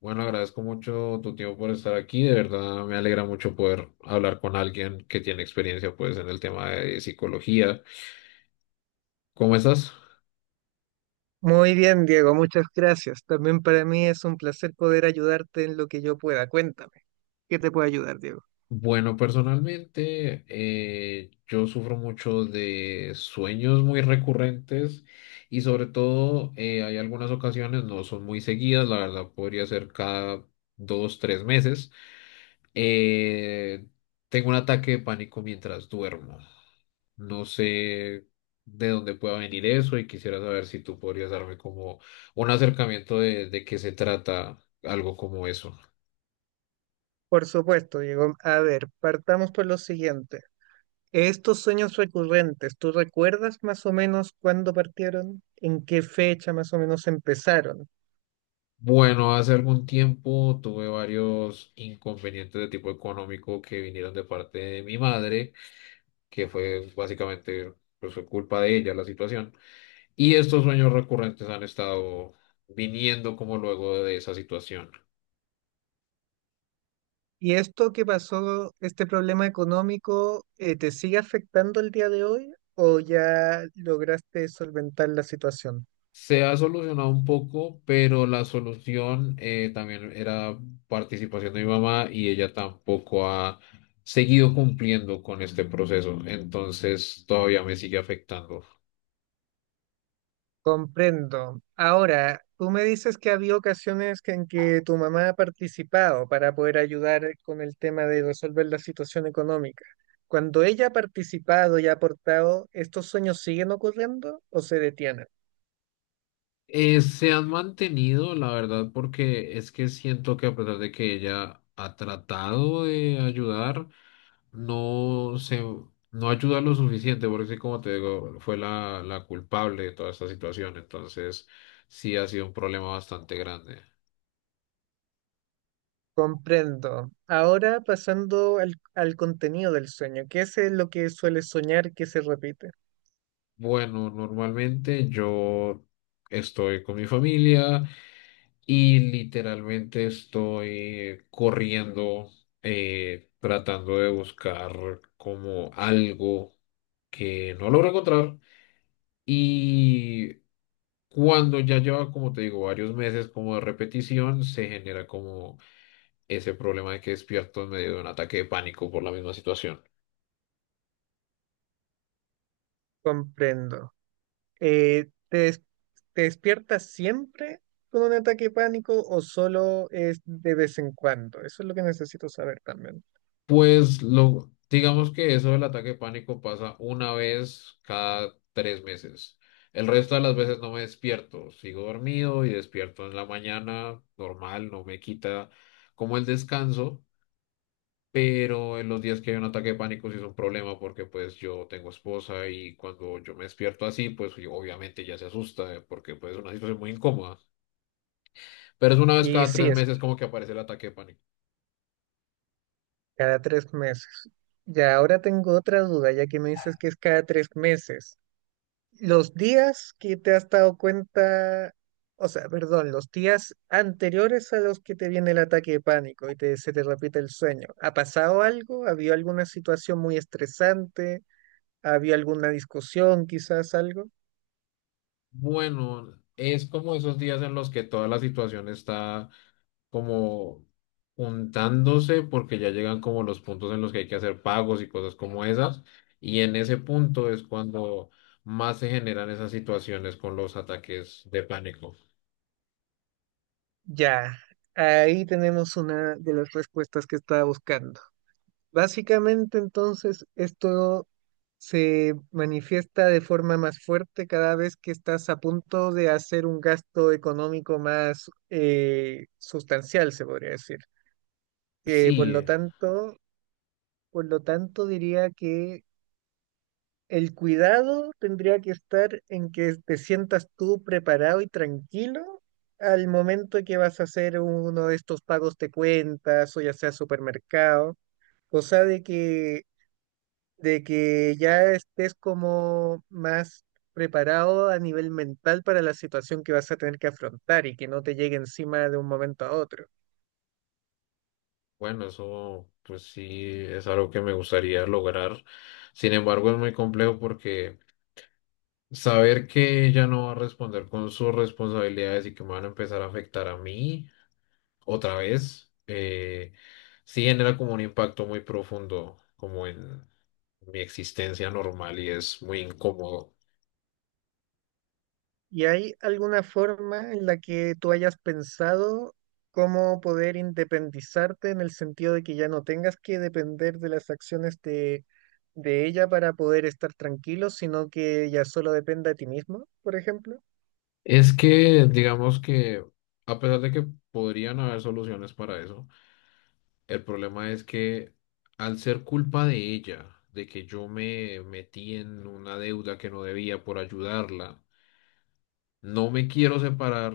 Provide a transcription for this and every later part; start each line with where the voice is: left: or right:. left: Bueno, agradezco mucho tu tiempo por estar aquí. De verdad, me alegra mucho poder hablar con alguien que tiene experiencia, pues, en el tema de psicología. ¿Cómo estás?
right: Muy bien, Diego, muchas gracias. También para mí es un placer poder ayudarte en lo que yo pueda. Cuéntame, ¿qué te puede ayudar, Diego?
left: Bueno, personalmente yo sufro mucho de sueños muy recurrentes y sobre todo, hay algunas ocasiones, no son muy seguidas, la verdad podría ser cada dos, tres meses. eh, Tengo un ataque de pánico mientras duermo. No sé de dónde pueda venir eso y quisiera saber si tú podrías darme como un acercamiento de qué se trata algo como eso.
right: Por supuesto, Diego. A ver, partamos por lo siguiente. Estos sueños recurrentes, ¿tú recuerdas más o menos cuándo partieron? ¿En qué fecha más o menos empezaron?
left: Bueno, hace algún tiempo tuve varios inconvenientes de tipo económico que vinieron de parte de mi madre, que fue básicamente, pues, fue culpa de ella la situación. Y estos sueños recurrentes han estado viniendo como luego de esa situación.
right: ¿Y esto que pasó, este problema económico, te sigue afectando el día de hoy o ya lograste solventar la situación?
left: Se ha solucionado un poco, pero la solución, también era participación de mi mamá y ella tampoco ha seguido cumpliendo con este proceso. Entonces todavía me sigue afectando.
right: Comprendo. Ahora, tú me dices que había ocasiones en que tu mamá ha participado para poder ayudar con el tema de resolver la situación económica. Cuando ella ha participado y ha aportado, ¿estos sueños siguen ocurriendo o se detienen?
left: Se han mantenido, la verdad, porque es que siento que a pesar de que ella ha tratado de ayudar, no se, no ayuda lo suficiente, porque sí, como te digo, fue la culpable de toda esta situación, entonces sí ha sido un problema bastante grande.
right: Comprendo. Ahora pasando al contenido del sueño, ¿qué es lo que suele soñar que se repite?
left: Bueno, normalmente yo estoy con mi familia. Y literalmente estoy corriendo, tratando de buscar como algo que no logro encontrar. Y cuando ya lleva, como te digo, varios meses como de repetición, se genera como ese problema de que despierto en medio de un ataque de pánico por la misma situación.
right: Comprendo. Eh, ¿te, des- Te despiertas siempre con un ataque de pánico o solo es de vez en cuando? Eso es lo que necesito saber también.
left: Pues lo, digamos que eso del ataque de pánico pasa una vez cada tres meses. El resto de las veces no me despierto, sigo dormido y despierto en la mañana, normal, no me quita como el descanso, pero en los días que hay un ataque de pánico sí es un problema porque pues yo tengo esposa y cuando yo me despierto así, pues yo- obviamente ya se asusta, porque pues es una situación muy incómoda. Pero es una vez
right: Y
left: cada
right: sí,
left: tres
right: es
left: meses como que aparece el ataque de pánico.
right: cada 3 meses. Ya ahora tengo otra duda, ya que me dices que es cada 3 meses. Los días que te has dado cuenta, o sea, perdón, los días anteriores a los que te viene el ataque de pánico y se te repite el sueño, ¿ha pasado algo? ¿Había alguna situación muy estresante? ¿Había alguna discusión, quizás algo?
left: Bueno, es como esos días en los que toda la situación está como juntándose porque ya llegan como los puntos en los que hay que hacer pagos y cosas como esas. Y en ese punto es cuando más se generan esas situaciones con los ataques de pánico.
right: Ya, ahí tenemos una de las respuestas que estaba buscando. Básicamente, entonces, esto se manifiesta de forma más fuerte cada vez que estás a punto de hacer un gasto económico más sustancial, se podría decir. Eh, por lo
left: Sí,
right: tanto, por lo tanto, diría que el cuidado tendría que estar en que te sientas tú preparado y tranquilo al momento que vas a hacer uno de estos pagos de cuentas o ya sea supermercado, cosa de que, de que ya estés como más preparado a nivel mental para la situación que vas a tener que afrontar y que no te llegue encima de un momento a otro.
left: bueno, eso pues sí es algo que me gustaría lograr. Sin embargo, es muy complejo porque saber que ella no va a responder con sus responsabilidades y que me van a empezar a afectar a mí. Otra vez, sí genera como un impacto muy profundo, como en mi existencia normal y es muy incómodo.
right: ¿Y hay alguna forma en la que tú hayas pensado cómo poder independizarte en el sentido de que ya no tengas que depender de las acciones de ella para poder estar tranquilo, sino que ya solo dependa de ti mismo, por ejemplo?
left: Es que, digamos que, a pesar de que podrían haber soluciones para eso, el problema es que al ser culpa de ella, de que yo me metí en una deuda que no debía por ayudarla, no me quiero separar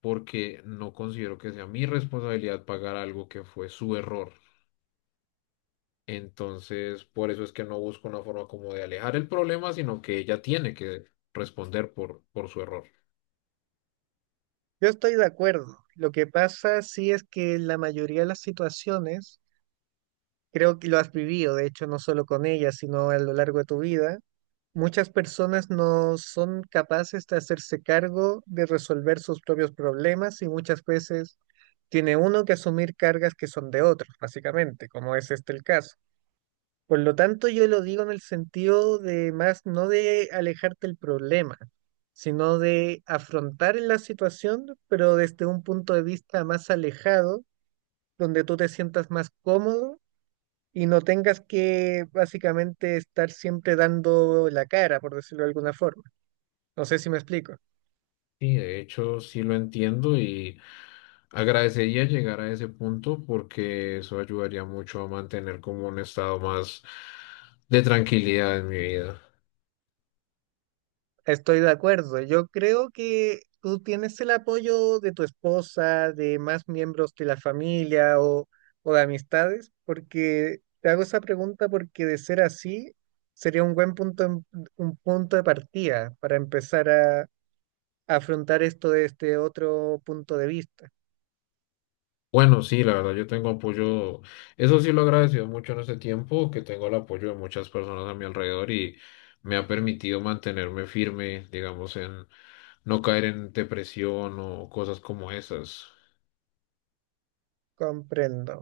left: porque no considero que sea mi responsabilidad pagar algo que fue su error. Entonces, por eso es que no busco una forma como de alejar el problema, sino que ella tiene que responder por su error.
right: Yo estoy de acuerdo. Lo que pasa sí es que en la mayoría de las situaciones, creo que lo has vivido, de hecho, no solo con ella, sino a lo largo de tu vida. Muchas personas no son capaces de hacerse cargo de resolver sus propios problemas y muchas veces tiene uno que asumir cargas que son de otros, básicamente, como es este el caso. Por lo tanto, yo lo digo en el sentido de más no de alejarte del problema, sino de afrontar la situación, pero desde un punto de vista más alejado, donde tú te sientas más cómodo y no tengas que básicamente estar siempre dando la cara, por decirlo de alguna forma. No sé si me explico.
left: Y de hecho, sí lo entiendo y agradecería llegar a ese punto porque eso ayudaría mucho a mantener como un estado más de tranquilidad en mi vida.
right: Estoy de acuerdo. Yo creo que tú tienes el apoyo de tu esposa, de más miembros de la familia o de amistades, porque te hago esa pregunta porque de ser así sería un buen un punto de partida para empezar afrontar esto desde otro punto de vista.
left: Bueno, sí, la verdad, yo tengo apoyo, eso sí lo he agradecido mucho en este tiempo, que tengo el apoyo de muchas personas a mi alrededor y me ha permitido mantenerme firme, digamos, en no caer en depresión o cosas como esas.
right: Comprendo.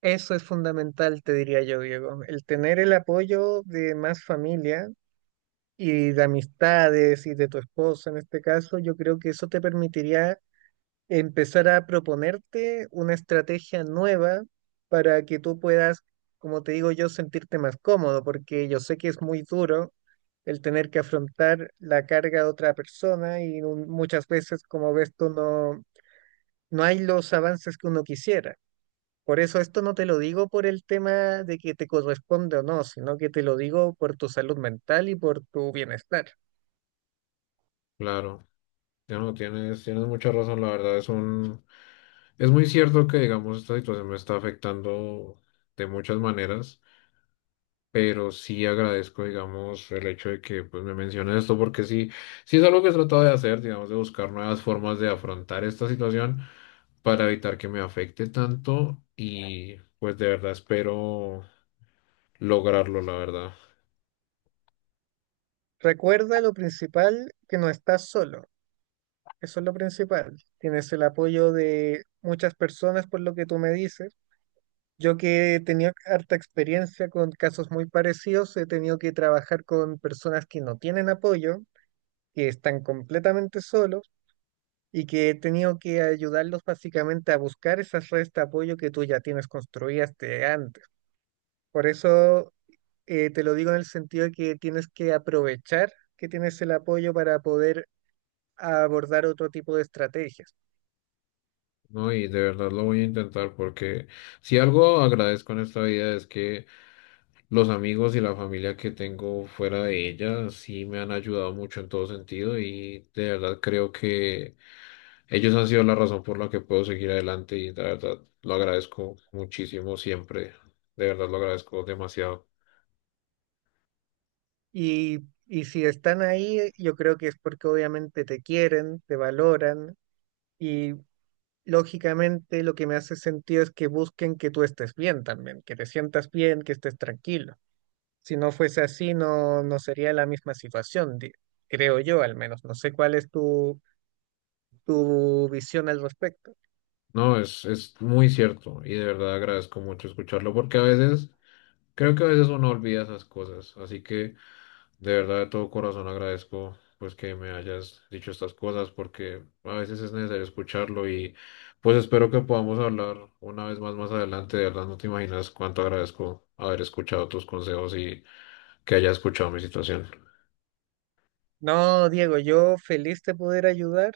right: Eso es fundamental, te diría yo, Diego. El tener el apoyo de más familia y de amistades y de tu esposa en este caso, yo creo que eso te permitiría empezar a proponerte una estrategia nueva para que tú puedas, como te digo yo, sentirte más cómodo, porque yo sé que es muy duro el tener que afrontar la carga de otra persona y muchas veces, como ves tú, no hay los avances que uno quisiera. Por eso esto no te lo digo por el tema de que te corresponde o no, sino que te lo digo por tu salud mental y por tu bienestar.
left: Claro, ya no tienes, tienes mucha razón, la verdad, es un, es muy cierto que, digamos, esta situación me está afectando de muchas maneras. Pero sí agradezco, digamos, el hecho de que pues, me menciones esto, porque sí, sí es algo que he tratado de hacer, digamos, de buscar nuevas formas de afrontar esta situación para evitar que me afecte tanto y pues de verdad espero lograrlo, la verdad,
right: Recuerda lo principal, que no estás solo. Eso es lo principal. Tienes el apoyo de muchas personas por lo que tú me dices. Yo que he tenido harta experiencia con casos muy parecidos, he tenido que trabajar con personas que no tienen apoyo, que están completamente solos, y que he tenido que ayudarlos básicamente a buscar esas redes de apoyo que tú ya tienes construidas de antes. Por eso te lo digo en el sentido de que tienes que aprovechar que tienes el apoyo para poder abordar otro tipo de estrategias.
left: ¿no? Y de verdad lo voy a intentar porque si algo agradezco en esta vida es que los amigos y la familia que tengo fuera de ella sí me han ayudado mucho en todo sentido y de verdad creo que... Ellos han sido la razón por la que puedo seguir adelante y la verdad lo agradezco muchísimo siempre. De verdad lo agradezco demasiado.
right: Y, y si están ahí, yo creo que es porque obviamente te quieren, te valoran y lógicamente lo que me hace sentido es que busquen que tú estés bien también, que te sientas bien, que estés tranquilo. Si no fuese así, no sería la misma situación, creo yo al menos. No sé cuál es tu visión al respecto.
left: No, es muy cierto y de verdad agradezco mucho escucharlo porque a veces, creo que a veces uno olvida esas cosas. Así que de verdad de todo corazón agradezco pues que me hayas dicho estas cosas porque a veces es necesario escucharlo y pues espero que podamos hablar una vez más más adelante. De verdad no te imaginas cuánto agradezco haber escuchado tus consejos y que hayas escuchado mi situación.
right: No, Diego, yo feliz de poder ayudar.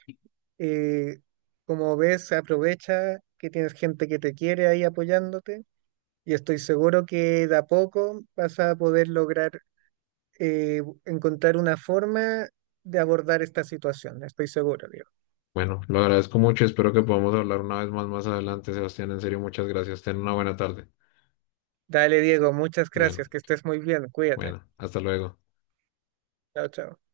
right: Eh, como ves, aprovecha que tienes gente que te quiere ahí apoyándote y estoy seguro que de a poco vas a poder lograr encontrar una forma de abordar esta situación. Estoy seguro, Diego.
left: Bueno, lo agradezco mucho y espero que podamos hablar una vez más más adelante, Sebastián. En serio, muchas gracias. Ten una buena tarde.
right: Dale, Diego, muchas
left: Bueno,
right: gracias, que estés muy bien, cuídate.
left: bueno, hasta luego.
right: Chao, chao.